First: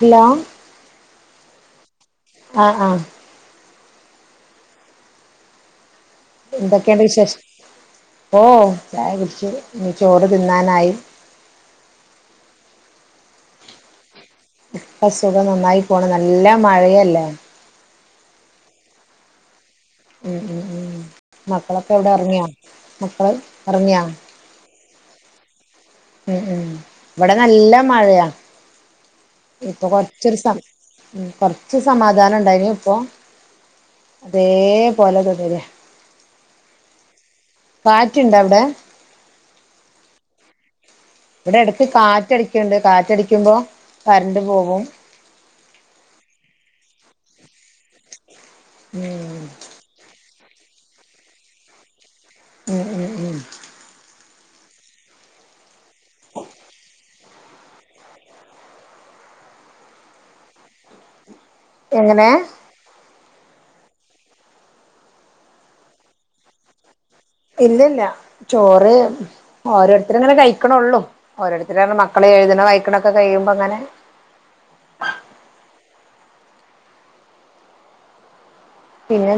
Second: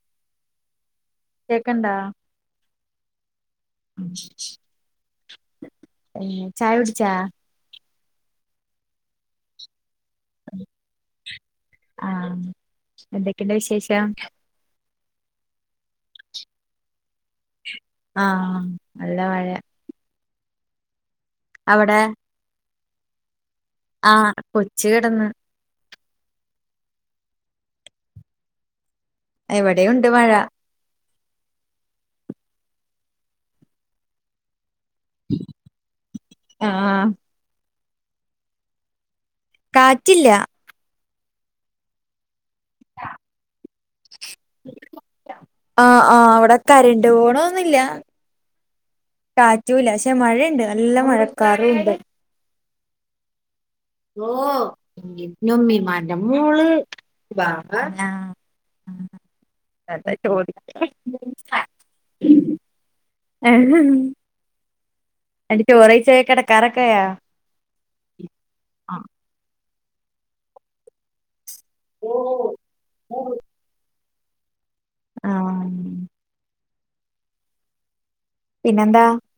Hello കേക്ക്ണ്ടാ ആഹ് ആഹ് ചായ എന്തൊക്കെ ഇണ്ട് കുടിച്ചാ വിശേഷ്. ഓഹ് ചായ കുടിച്ചു ഇനി ചോറ് തിന്നാനായി. ആഹ് എന്തൊക്കെ ഇണ്ട് വിശേഷം. ഇപ്പ സുഖം. നന്നായി പോണ്. നല്ല മഴയല്ലേ. ആം നല്ല മഴ ഉം ഉം ഉം മക്കളൊക്കെ അവിടെ എവിടെ. ഒറങ്ങ്യാെ. മക്കള് ഉറങ്ങിയോ ആഹ് കൊച്ച് കെടന്ന് ഉം ഉം ഇവടെ നല്ല മഴയാ. ഇപ്പൊ ഇവിടെയുണ്ട് മഴ കൊറച്ചൊരു സം ഉം കൊറച്ച് സമാധാനം ഉണ്ടായിനൂ ഇപ്പോ. അതേപോലെ തുടര. ആഹ് കാറ്റുണ്ടൊ ഔടെ. കാറ്റ് ഇല്ല. ഇവെടെ എട്ക്ക് കാറ്റടിക്ക്ണ്ട്. കാറ്റടിക്കുമ്പോ കറണ്ട് പോകും. ആഹ് ആഹ്. ഇവിടെ കരണ്ട് പോണോന്നും ഇല്ലാ ഉം റ്റൂലാ. പക്ഷെ മഴയുണ്ട് നല്ല മഴക്കാറും ഇണ്ട് ഉം ഉം ഉം ഓഹ് നൊമ്മിമാന്റെ മോള് ബാ [unintelligible] [unintelligible] ഉം [unintelligible] [unintelligible] എങ്ങനെ. ഏഹ് എടി ചോറെയ്ച്ച് കെടക്കാറൊക്കെ ആയോ? ഇല്ലെല്ല. ചോറ് ഓരോരുത്തര് ഇങ്ങനെ കഴിക്ക്ണൊള്ളു. ഓരോരുത്തരാറ്ണ മക്കള് എഴുത്ണ വായിക്ക്ണൊക്കെ കഴിയുമ്പ അങ്ങനെ. ആഹ് പിന്നെന്താ പിന്നെ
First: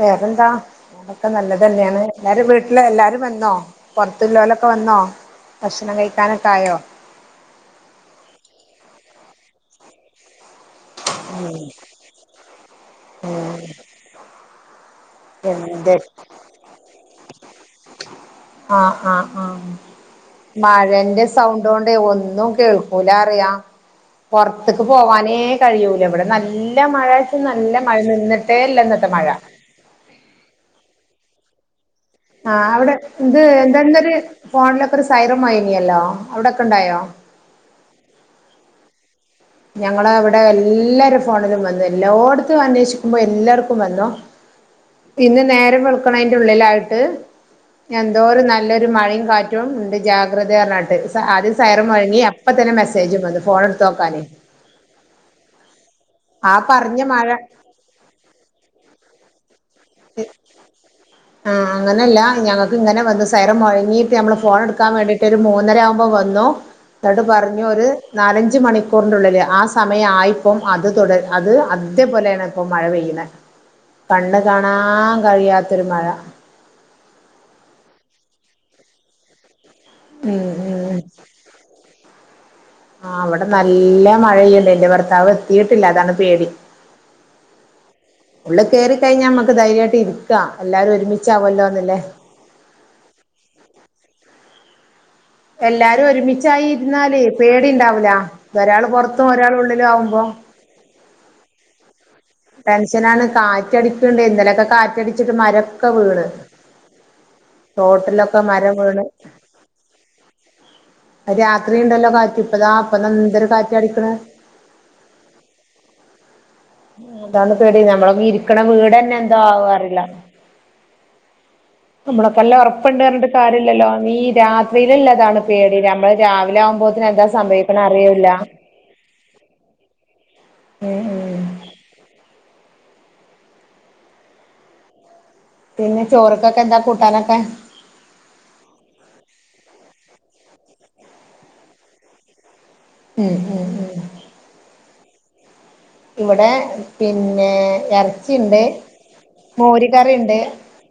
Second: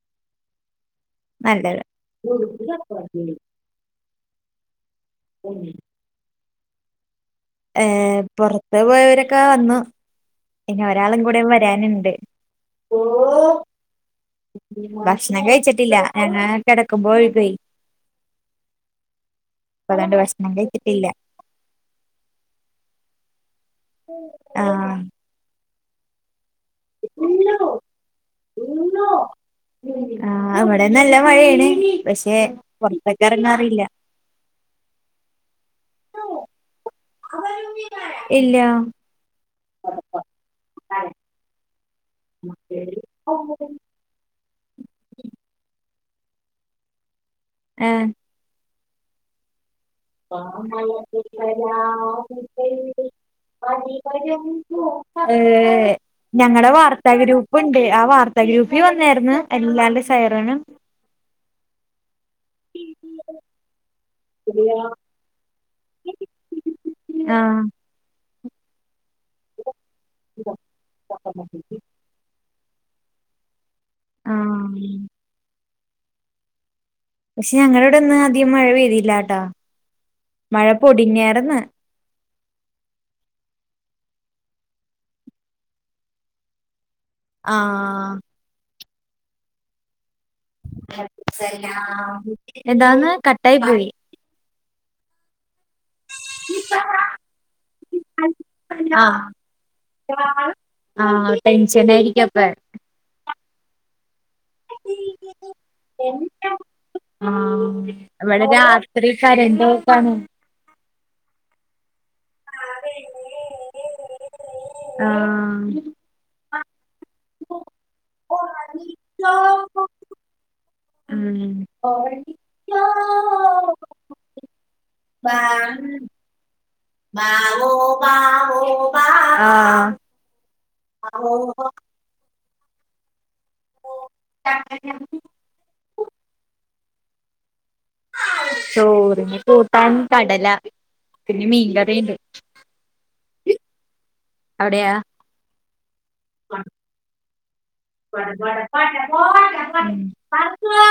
വേറെന്താ. വടൊക്കെ നല്ലത്. നല്ലതെന്ന്യാണ്. എല്ലാരും വീട്ടില് എല്ലാരും വന്നോ പൊറ്ത്തില്ലോലൊക്കെ വന്നോ. ഭക്ഷണം കഴിക്കാനൊക്കെ ആയോ. ഏ പൊറത്ത് പോയവരൊക്കെ വന്നു. ഇനി ഒരാളും കൂടെ വരാന്ണ്ട്. ഉം ഭക്ഷണം എന്ത് കഴിച്ചിട്ടില്ല ഞങ്ങ കെടക്കുമ്പോ വെഴുകേ അഹ് അഹ് ആഹ് കഴിച്ചിട്ടില്ല. മഴന്റെ സൗണ്ടോണ്ടെ ഒന്നും കേൾക്കൂലാറിയാം പൊറ്ത്ത്ക്ക് ആഹ് പോവാനേ കഴിയൂല ഇവിടെ നല്ല മഴച്ചാ നല്ല മഴ നിന്നിട്ടേ ഇല്ല ഇന്നത്തെ മഴ ആഹ് ഇവിടേ നല്ല മഴയേണ് ആഹ് അവിടെ ഇത് എന്തന്നൊരു ഫോണിലൊക്കെ ഒരു സൈറം മൊയിനിയല്ലോ അവിടൊക്കെ ഉണ്ടായോ ഇല്ലാ ഞങ്ങളെ ഇവിടെ എല്ലാരെ ഫോണിലും വന്ന് എല്ലോട്ത്തും അന്വേഷിക്കുമ്പോ എല്ലാർക്കും വന്നു പിന്നെ നേരം വെള്ക്ക്ണേന്റെ ഉള്ളിലായിട്ട് എന്തോരു നല്ലൊരു മഴയും കാറ്റു ഏറ്റവും ഉണ്ട് ജാഗ്രതാ അർണാട്ട് സ ആദ്യം സൈറം മുഴങ്ങി അപ്പ തന്നെ ഏഹ് മെസ്സേജും വന്നു ഫോണ് ഇട്ത്തോക്കാനേ [unintelligible] ഏഹ് ആ ഞങ്ങളെ പറഞ്ഞ വാർത്താ മഴ ഗ്രൂപ്പ്ണ്ട് ആ വാർത്ത ഗ്രൂപ്പിൽ വന്നായിരുന്നു എല്ലാണ്ട് സൈറനും ആഹ് അങ്ങനെല്ല ഞങ്ങക്ക് ഇങ്ങനെ വന്ന് സൈറം മൊഴങ്ങിയിട്ട് ഞമ്മളെ ഫോൺ എട്ക്കാൻ വേണ്ടിയിട്ട് ട്ടൊരു മൂന്നര ആവുമ്പോ വന്നു ന്നെട്ട് പറഞ്ഞു ആഹ് ഒര് നാലഞ്ച് മണിക്കൂറിന്റെ ഉള്ളില് ആ സ സമയായിപ്പം അത് ത്തൊടര് അത് അതേപോലെയാണ് ഇപ്പം മഴ പെയ്യുന്നെ കണ്ണ് കാണാ ആഹ് ആൻ കഴിയാത്തൊരു മഴ പക്ഷെ ഞങ്ങളെ ഇവിടെ ഇന്ന് അധികം മഴ പെയ്തിയില്ലാട്ടാ ഉം മഴ ഉം പൊടിഞ്ഞേറ്ന്ന് ആഹ് ഇവിടെ നല്ല മഴയെയ്ണ്ട് ഇന്റെ ഭർത്താവ് എത്തിയിട്ടില്ല അതാണ് പേടി ആഹ് ഉള്ളള് കേറി കഴിഞ്ഞാ അമ്മക്ക് ധൈര്യായിട്ട് ഇരിക്കാം എല്ലാരും ഒരുമിച്ചാവല്ലോന്നില്ലേ എന്താന്ന് കട്ടായി പോയി എല്ലാരും ഒരുമിച്ചായി ഇരുന്നാല് പേടി ഇണ്ടാവൂല തൊഒരാൾ ആഹ് പുറത്തും ഒരാൾ ഉള്ളിലും ആവുമ്പോ ആഹ് ടെൻഷനേയിരിക്കപ്പെ ടെൻഷനാണ് കാറ്റടിക്ക്ണ്ടെയ് ഇന്നലൊക്കെ കാറ്റടിച്ചിട്ട് മരൊക്കെ വീണ് ആഹ് തോട്ടിലൊക്കെ ഇവിടെ രാത്രി കരണ്ട് പോക്കാണ് അഹ് രാത്രി ഇണ്ടല്ലോ കാറ്റ് ഇപ്പതാ ഇപ്പം എന്തൊരു കാറ്റ് അടിക്ക്ണ് ആഹ് അതാണ് പേടി നമ്മള് ഇരിക്ക്ണെ വീടെ ഞ്ഞ് എന്തൊ ആവാ അറീല നമ്മളെ പോലെ [unintelligible] ഇപ്പണ്ടീ അറ്ഞ്ഞിട്ട് കാര്യല്ലല്ലോ ആമീൻ രാത് വെയിലുള്ളതാണ് പേടി നമ്മള് രാവിലെ ആവുമ്പോത്തിനും എന്താ സംഭവിക്ക്ണെ അറിയൂല്ല പാ ആഹ് ഉം ഉം ഓ [unintelligible] പിന്നെ ചോറക്കൊക്കെ എന്താ കൂട്ടാനൊക്കെ ചോറിന് കൂട്ടാൻ കടല പിന്നെ മീങ്കറിയുണ്ട് ഉം -ഉം- ഉം അവിടെയാ ഇവിടെ പിന്നേ കറിണ്ട് [unintelligible]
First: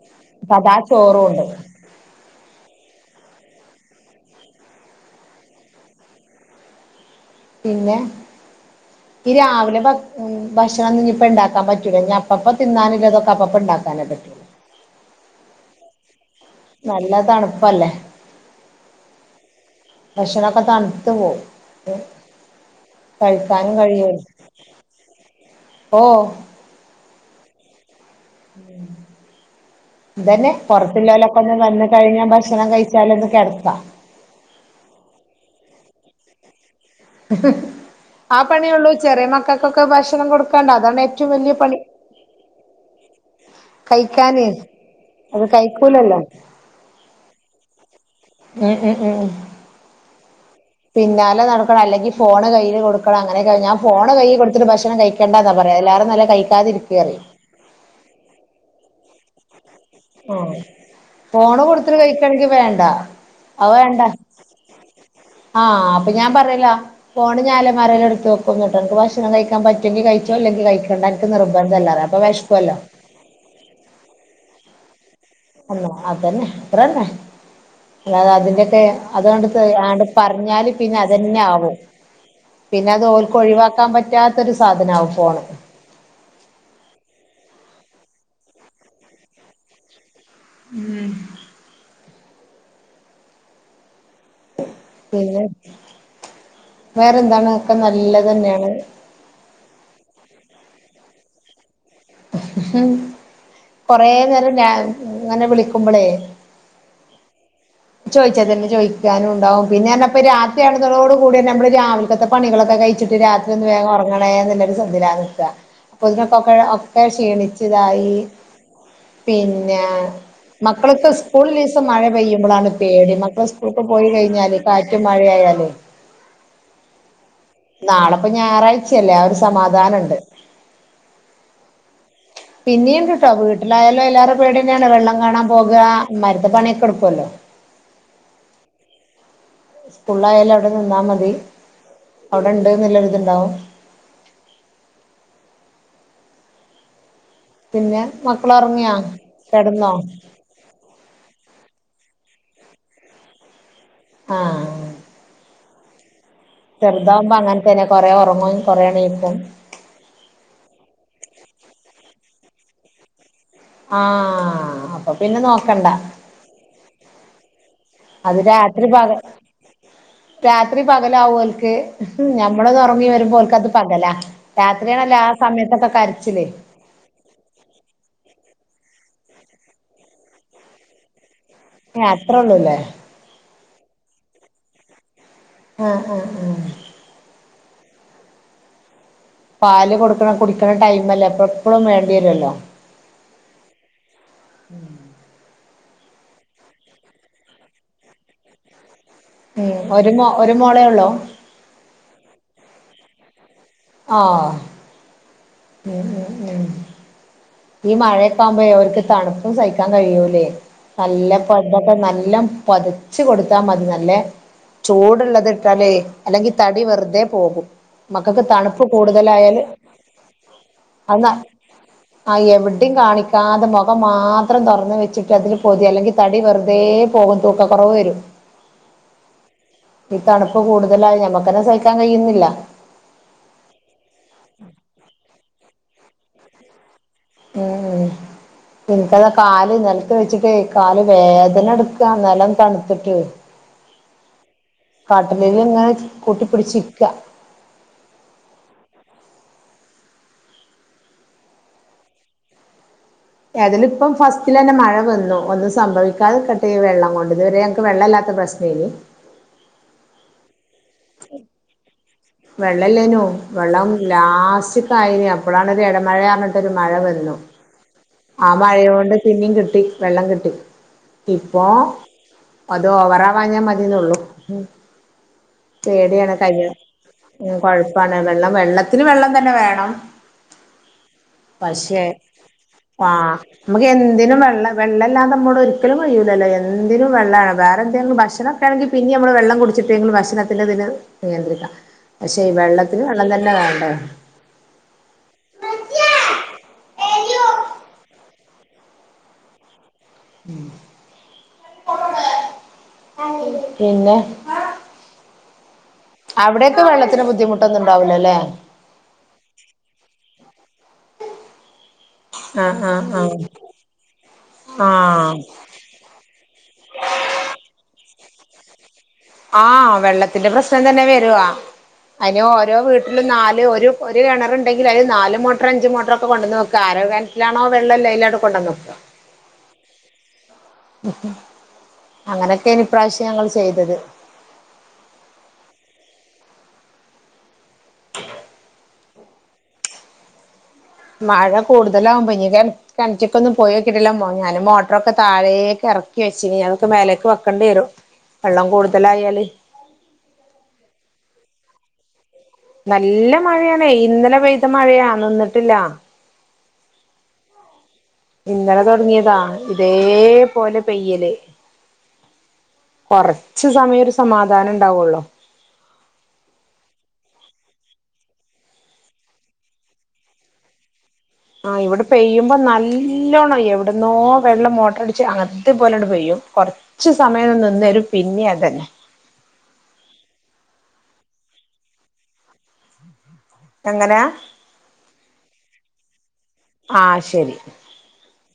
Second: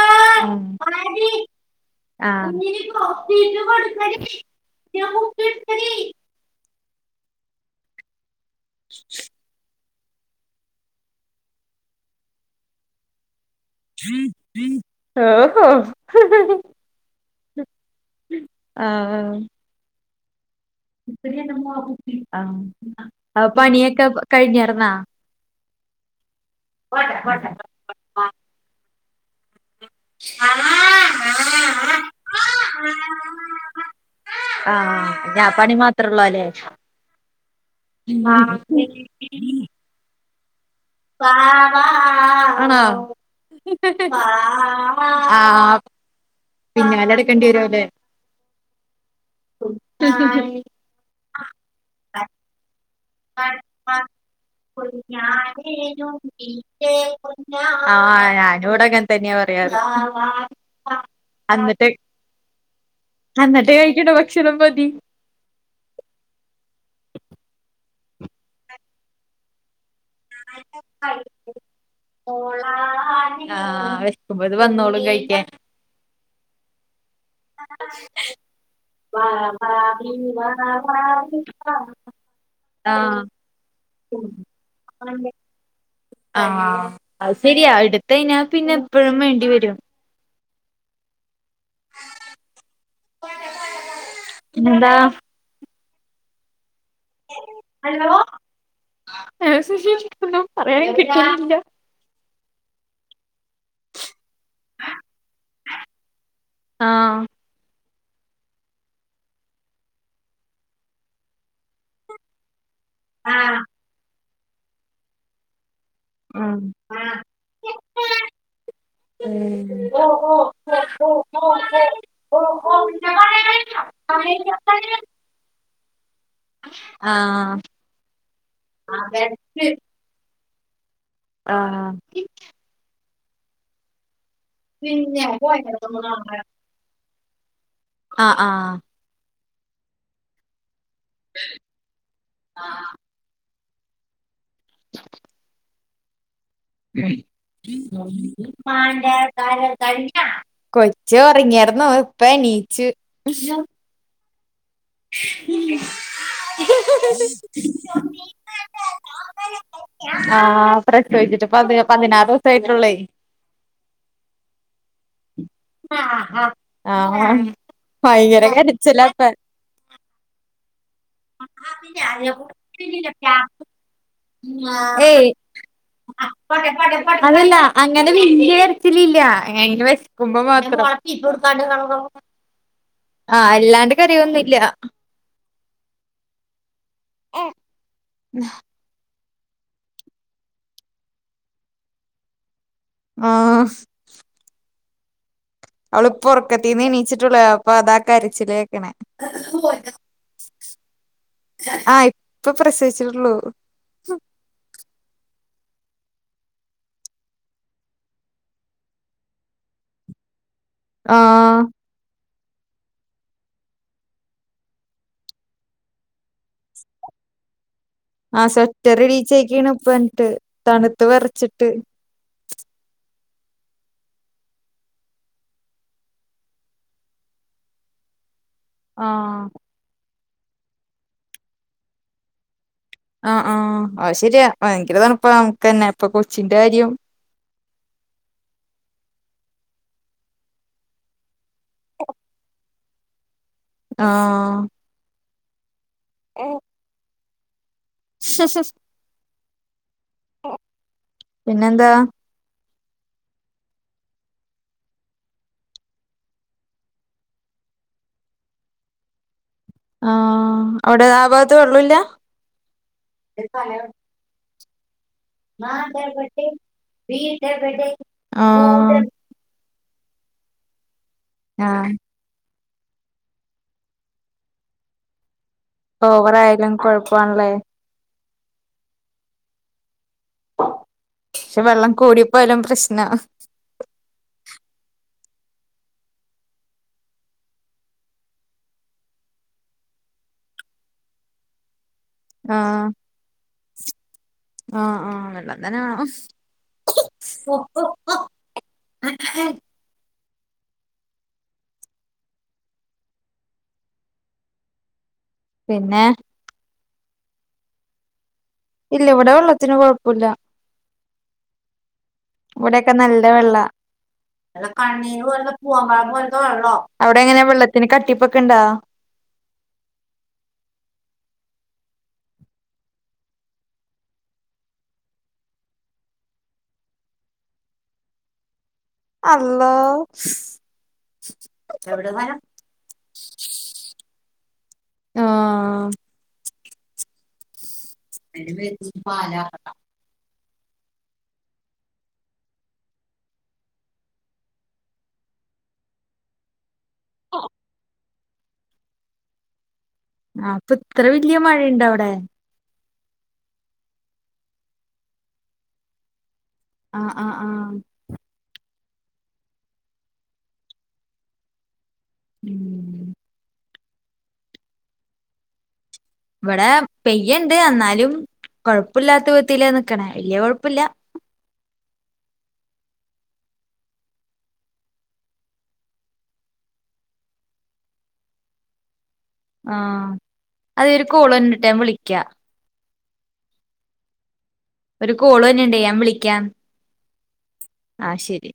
സാദാ ചോറുണ്ട് ഉം ആഹ് പിന്നെ [inaudible] ഈ രാവിലെ ഭ ഉം ഭക്ഷണം ഇന്ന്ഞിപ്പ ഇണ്ടാക്കാ പറ്റൂല ഇനി അപ്പപ്പൊ തിന്നാന്ല്ലതൊക്കെ അപ്പപ്പൊ ഇണ്ടാ ആഹാ നല്ല തണുപ്പല്ലെ ആഹ് ഭക്ഷണൊക്ക തണു ആഹ് അപ്പ കഴിക്കാനും പണിയൊക്ക കഴിഞ്ഞാർന്നാ ഓഹ് വേണ്ട വേണ്ട ഉം ഇതന്നെ പൊറ്ത്തുല്ലോലൊക്കൊന്ന് വന്ന് കഴിഞ്ഞ ഭക്ഷണം കഴിച്ചാലൊന്ന് കെടക്ക ആഹ് ഇതാ പണി മാത്രൊള്ളു അല്ലെ ആഹ് പണിയൊള്ളൂ ചെറിയ മകക്കൊക്കെ ഭക്ഷണം കൊട്ക്കാണ്ട് അതാണ് ഏറ്റവും വലിയ പണി ആണോ കഴിക്കാന് അത് കഴിക്കൂലല്ലൊ പിന്നാലട്ക്കെണ്ടി വരൊലെ ഉം ഉം ഉം [unintelligible] പിന്നാലെ നട്ക്കണം അല്ലെങ്കി ഫോണ് കയ്യില് കൊട് മക്കള അങ്ങനൊക്കെ ഞാൻ ആഹ് ഫോണ് കയ്യി കൊട്ത്തിട്ട് ഭക്ഷണം കഴിക്കണ്ടാന്ന പറയ എല്ലാരും കുഞ്ഞാടേനും നല്ല നിന്റെ കഴിക്കാതിരിക്ക് അറിം ആഹ് ഞാനു ഇവ്ടെ അങ്ങൻ തന്നെ പറയാറ് ഓഹ് ഫോണ് അന്നിട്ട് കൊട്ത്തിട്ട് കഴിക്കാണെങ്കി വേണ്ട അന്നിട്ട് അത് വേണ്ട കഴിക്ക്ണ ഭക്ഷണം മതി ആഹ് അപ്പ ഞാൻ പറയലൊ ഫോണ് ഞാന അലമാറീല് എടുത്ത് വെക്കും ഇന്ന്ട്ട് അനക്ക് ഭക്ഷണം കഴിക്കാ പറ്റൊങ്കി കഴി ഇല്ലെങ്കി കഴിക്കണ്ട എനിക്ക് നിർബന്ധം ഇല്ല അറയ് അപ്പൊ വെഷ്ക്കുവല്ലൊ ആഹ് വെശ്ക്കുമ്പൊ ഇത് വന്നോളും കഴിക്കാൻ അള്ള അതന്നെ ഇത്രന്നെ അല്ലാതെ അതിന്റെയൊക്കെ വാ അതുകണ്ടത്ത് വാ ആണ്ട് വി വാ പറ്ഞ്ഞാല് പിന്നെ വാ വി അതന്നെ വാ ആവും പിന്നെ അത് ആഹ് ഓൽക്ക് ഒഴിവാക്കാ പറ്റാത്തൊരു സാധനാവും ഫോണ് ആഹ് അത് ശരിയാ ഇടുത്ത് കഴിഞ്ഞാ പിന്നെ എപ്പഴും വേണ്ടിവരും ഉം പിന്നെന്താ വേറെന്താണ് ഒക്ക നല്ലതെന്നേണ് ആസ്ഊഷ്വൽ ഒന്നും പറയാൻ കിട്ട്ന്നില്ല കൊറേ നേരം ഞാൻ ഇങ്ങനെ വിളിക്കുമ്പളേ ആഹ് ചോയിച്ച തന്നെ ചോയിക്കാനുണ്ടാവും പിന്നാർഞപ്പ ഈ രാത്രിയാവ്ണതോട് കൂടി നമ്മള് രാവിൽകത്ത പണികളൊക്ക കഴി ച്ചിട്ട് രാത്രി ആഹ് ഒന്ന് വേഗം ഒറ്ങ്ങണേ എന്നുള്ളൊരു സംവിധാനം നിക്ക അപ്പൊ ഇതിനൊക്കൊക്കെ ആഹ് ഒക്ക ക്ഷീണിച്ചിതായി ആഹ് പിന്നെ മക്കള്ക്ക് സ്കൂൾ ലീസം മഴ പെയ്യുമ്പളാണ് ആഹ് പേടി മക്കള് സ്കൂൾ ക്ക് പോയി കഴിഞ്ഞാല് കാറ്റും മഴയു ആയാല് നാളപ്പ ഞായറാഴ്ചയല്ലെ ആഹ് ഒരു സമാധാനണ്ട് ആഹ് പിന്നീണ്ട് ട്ടോ വീട്ട്ലായാലും ഐലേറെ പേട്യന്നേണ് വെള്ളം കാണാം പോക അമ്മാര്ത്തെ പണിയൊക്കട്ക്കോലൊ ആഹ് ആഹ് സ്കൂൾലായാലും അവടെ നിന്നാ മതി അവടെണ്ട് ന്ന്ള്ളൊര് ഇതിണ്ടാവും [unintelligible] പിന്നെ മക്കള് ഉറങ്ങിയാ ന്റെ കാലം കിടന്നോ കഴിഞ്ഞ കൊച്ച് ഒർങ്ങ്യാറ്ന്നു ഇപ്പണീച്ച് ആഹ് ചെറുതാവുമ്പ അങ്ങൻ തന്നെ കൊറേ ഒറങ്ങും കൊറെ ണീക്കും ആഹ് പ്രസവിച്ച്ട്ട് പതി പതിനാറ് ദിവസായ്റ്റൊല്ലോയ് ആഹ് അ അപ്പ പിന്നെ നോക്കണ്ട ആഹ് അത് ഭയങ്കര രാത്രി പക കരച്ചിലാപ്പ രാത്രി പകലാവോൽക്ക് ഞമ്മളൊന്ന് ഒർങ്ങി വരുമ്പോ ഓൽക്കത് പകലാ രാത്രീണല്ലേ ഏയ് ആ സമയത്തൊക്കെ കരച്ചില് അതല്ല അങ്ങനെ വെല്ല്യേ കരച്ചിലില്ല ഐന് വെഷ്ക്കുമ്പോ മാത്രം ഏഹ് അത്രേ ഉള്ളൂല്ലേ ആഹ് അല്ലാണ്ട് കരയൊന്നുല്ല ആഹ് ആഹ് ആഹ് ഉം പാല് കൊട്ക്ക്ണെ കുടിക്ക്ണെ ടൈമല്ലെപ്പൊ എപ്പളും വേണ്ട്യേരോലോ ആഹ് അവള് പ്പൊ ഒറക്കത്തീന്ന് ണീച്ച്ട്ടൊള്ളു അപ്പൊ അതാ കരിച്ചിലേക്ക്ണെ ഏഹ് ഒരു മോ ഒരു മോളേഒള്ളോ ആഹ് ഇപ്പ പ്രസവിച്ച്ട്ട്ള്ളൂ ആഹ് ഉം ഉം ഉം ഈ മഴയൊക്കാവുമ്പളേയ് ഓൽക്ക് തണുപ്പും സഹിക്കാൻ കഴിയൂലേ ആ നല്ല പ നല്ലോം പൊതച്ച് കൊട്ത്താ മതി നല്ലെ ചൂട്ള്ളത് ട്ടാലേ അല്ലെങ്കി തടി വെർതേ പോകും മക്കക്ക് തണ്പ്പ് കൂടുതലായാല് ട്ട് തണ്ത്ത് അത് വെറച്ച്ട്ട് ആഹ് എവ്ടീം കാണിക്കാതെ മൊഖം മാത്രം തൊറന്ന് വെച്ച്ട്ട് അതില് പൊത്യാ അല്ലെങ്കിൽ തടി വെർതേ പോകും തൂക്ക കൊറവ് വെരും ആഹ് ഈ തണ്പ്പ് കൂടുതലായ ഞമ്മക്കെന്നെ സഹിക്കാൻ കഴിയ്ന്നില്ല ആഹ് ആഹ് അത് ശെരിയാ ഭയങ്കര തണ്പ്പാ നമുക്കെന്നെ അപ്പ കൊച്ചിന്റെ കാര്യം ഉം ഇനിക്കതാ കാല് നെലത്ത് വെച്ച്ട്ടെയ് കാല് വേ ദന ട്ക്കാ നെലം തണ്ത്ത്ട്ട് ആഹ് കട്ട്ലേല് ലിങ്ങനെ കൂട്ടിപ്പിടിച്ചിരിക്കാ പിന്നെന്താ ഏതില ഇപ്പം ഫസ്റ്റിൽ തന്നെ മഴ വന്നു ഒന്നും സംഭവിക്കാതെ രിക്കട്ടെ വെള്ളം കൊണ്ട് ഇതുവരെ ഞങ്ങക്ക് വെള്ളല്ലാത്ത പ്രശ് നേന്നു ആഹ് അവടെ ആ ഭാഗത്ത് വെള്ളോല്ല വെള്ളല്ലേയ്നു വെള്ളം ലാസ്റ്റ് ക്കായേന അപ്പളാണ് ഇടമഴ പർഞ്ഞിട്ടൊര് മഴ വന്നു ആ മഴയോണ്ട് പിന്നീം കിട്ടി വെള്ളം കിട്ടി ഇപ്പോ ആ അത് ഓവറാവാഞ്ഞാ മതിന്നൊള്ളൂ ഓവറായാലും കൊഴ്പ്പാണ് ലേ കൊഴ്പ്പാണ് വെള്ളം വെള്ളത്തിന് വെള്ളം തന്നെ വേണം വെള്ളം പക്ഷെ കൂടിപ്പോയാലും പ്രശ്നാ ആഹ് നമുക്ക് എന്തിനും വെള്ള വെള്ളല്ലാതെ നമ്മോട് ഒരിക്കലും കഴിയൂലല്ലോ എന്തിനും വെള്ളാണ് വേറെ എന്തെങ്കിലും ഭക്ഷണം. ക്കേണെങ്കി പിന്നിം അമ്മള് വെള്ളം കുടിച്ചിട്ടേങ്കിലും ഭക്ഷണത്തിന്റെ തിനെ നിയന്ത്രിക്കാം. പക്ഷെ ഈ ആ വെള്ളത്തിന് വെള്ളം തന്നെ വേണ്ടേ. ആ ആ വെള്ളം തന്നെ വേണം. [unintelligible] ഉം പിന്നെ പിന്നെ അവ്ടെയൊക്കെ വെള്ളത്തിന് ബുദ്ധിമുട്ട് ഒന്നും ഉണ്ടാവില്ലല്ലേ. ഇല്ല ഇവടെ വെള്ളത്തിന് കൊഴ്പ്പൊല്ല. ആഹ് ഇവടെക്കെ ആഹ് നല്ല ആഹ് വെള്ളാ. നല്ല കണ്ണീര് ആഹ് പോൽത്തെ പൂവൻ പഴം പോൽത്തെ വെള്ളോ അവ്ടെങ്ങനെ വെള്ളത്തിന് കട്ടിപ്പ് ഒക്കെ ഉണ്ടോ. ആ വെള്ളത്തിന്റെ പ്രശ്നം തന്നെ വരുവാ. അയ്ന് ഓരോ വീട്ട്ലും നാല് ഒരു ഒരു കെണറ്ണ്ടെങ്കില് അതില് നാല് മോട്ടർ അഞ്ച് മോട്ടറൊക്കെ കൊണ്ടന്നു വെക്ക ആര കെൻ എയ്ലാണോ വെള്ളല്ലേ അയ്ലാണ്ട് കൊണ്ടെന്നെക്കാ അള്ളോ. അങ്ങനൊക്കെയ്ന് ഇപ്രാവശ്യം ഞങ്ങൾ ചെയ്തത്. ആഹ്. [unintelligible] മഴ കൂടുതലാവുമ്പ ഇനി കെ കെൺറ്റ്ക്കൊന്നും പോയോക്കീട്ടില്ല മൊ ഞാന് മോട്ടറൊക്കെ താഴേക്ക് എറക്കി വെച്ചിന് അതൊക്കെ മേലേക്ക് വെക്കണ്ടിരും. വെള്ളം കൂടുതലായാല്. ആ പ്പ് ഇത്ര വല്ല്യ മഴയ്ണ്ട അവ്ടേ നല്ല മഴയാണേയ് ഇന്നലെ പെയ്ത മഴയാ നിന്നിട്ടില്ല. ആഹ് ആഹ് ആഹ് ഇന്നലെ തുടങ്ങിയതാ ഇതേ പോലെ പെയ്യല്. ഉം കൊർച്ച് സമയം ഒരു സമാധാനം ണ്ടാവുള്ളോ. ഇവടെ പെയ്യുണ്ട് എന്നാലും കൊഴപ്പല്ലാത്ത വിധത്തില നിക്കണേ വല്യ കൊഴപ്പല്ല. ആ ഇവടെ പെയ്യുമ്പോ നല്ലോണം. എവ്ടന്നോ വെള്ളം മോട്ടർ അടിച്ച് അത് പോലെണ്ട് പെയ്യും. കൊറ കൊർച്ച് സമയം നിന്നരും പിന്നിം അതന്നെ. ആ അതെ ഒരു കോള് വര്ന്ണ്ട് ട്ടാ ഞാൻ വിളിയ്ക്ക. എങ്ങനെയാ ഒരു കോള് വര്ന്ണ്ട് ഞാൻ വിളിക്കാം. ആഹ് ശരി. ആഹ് ശരി.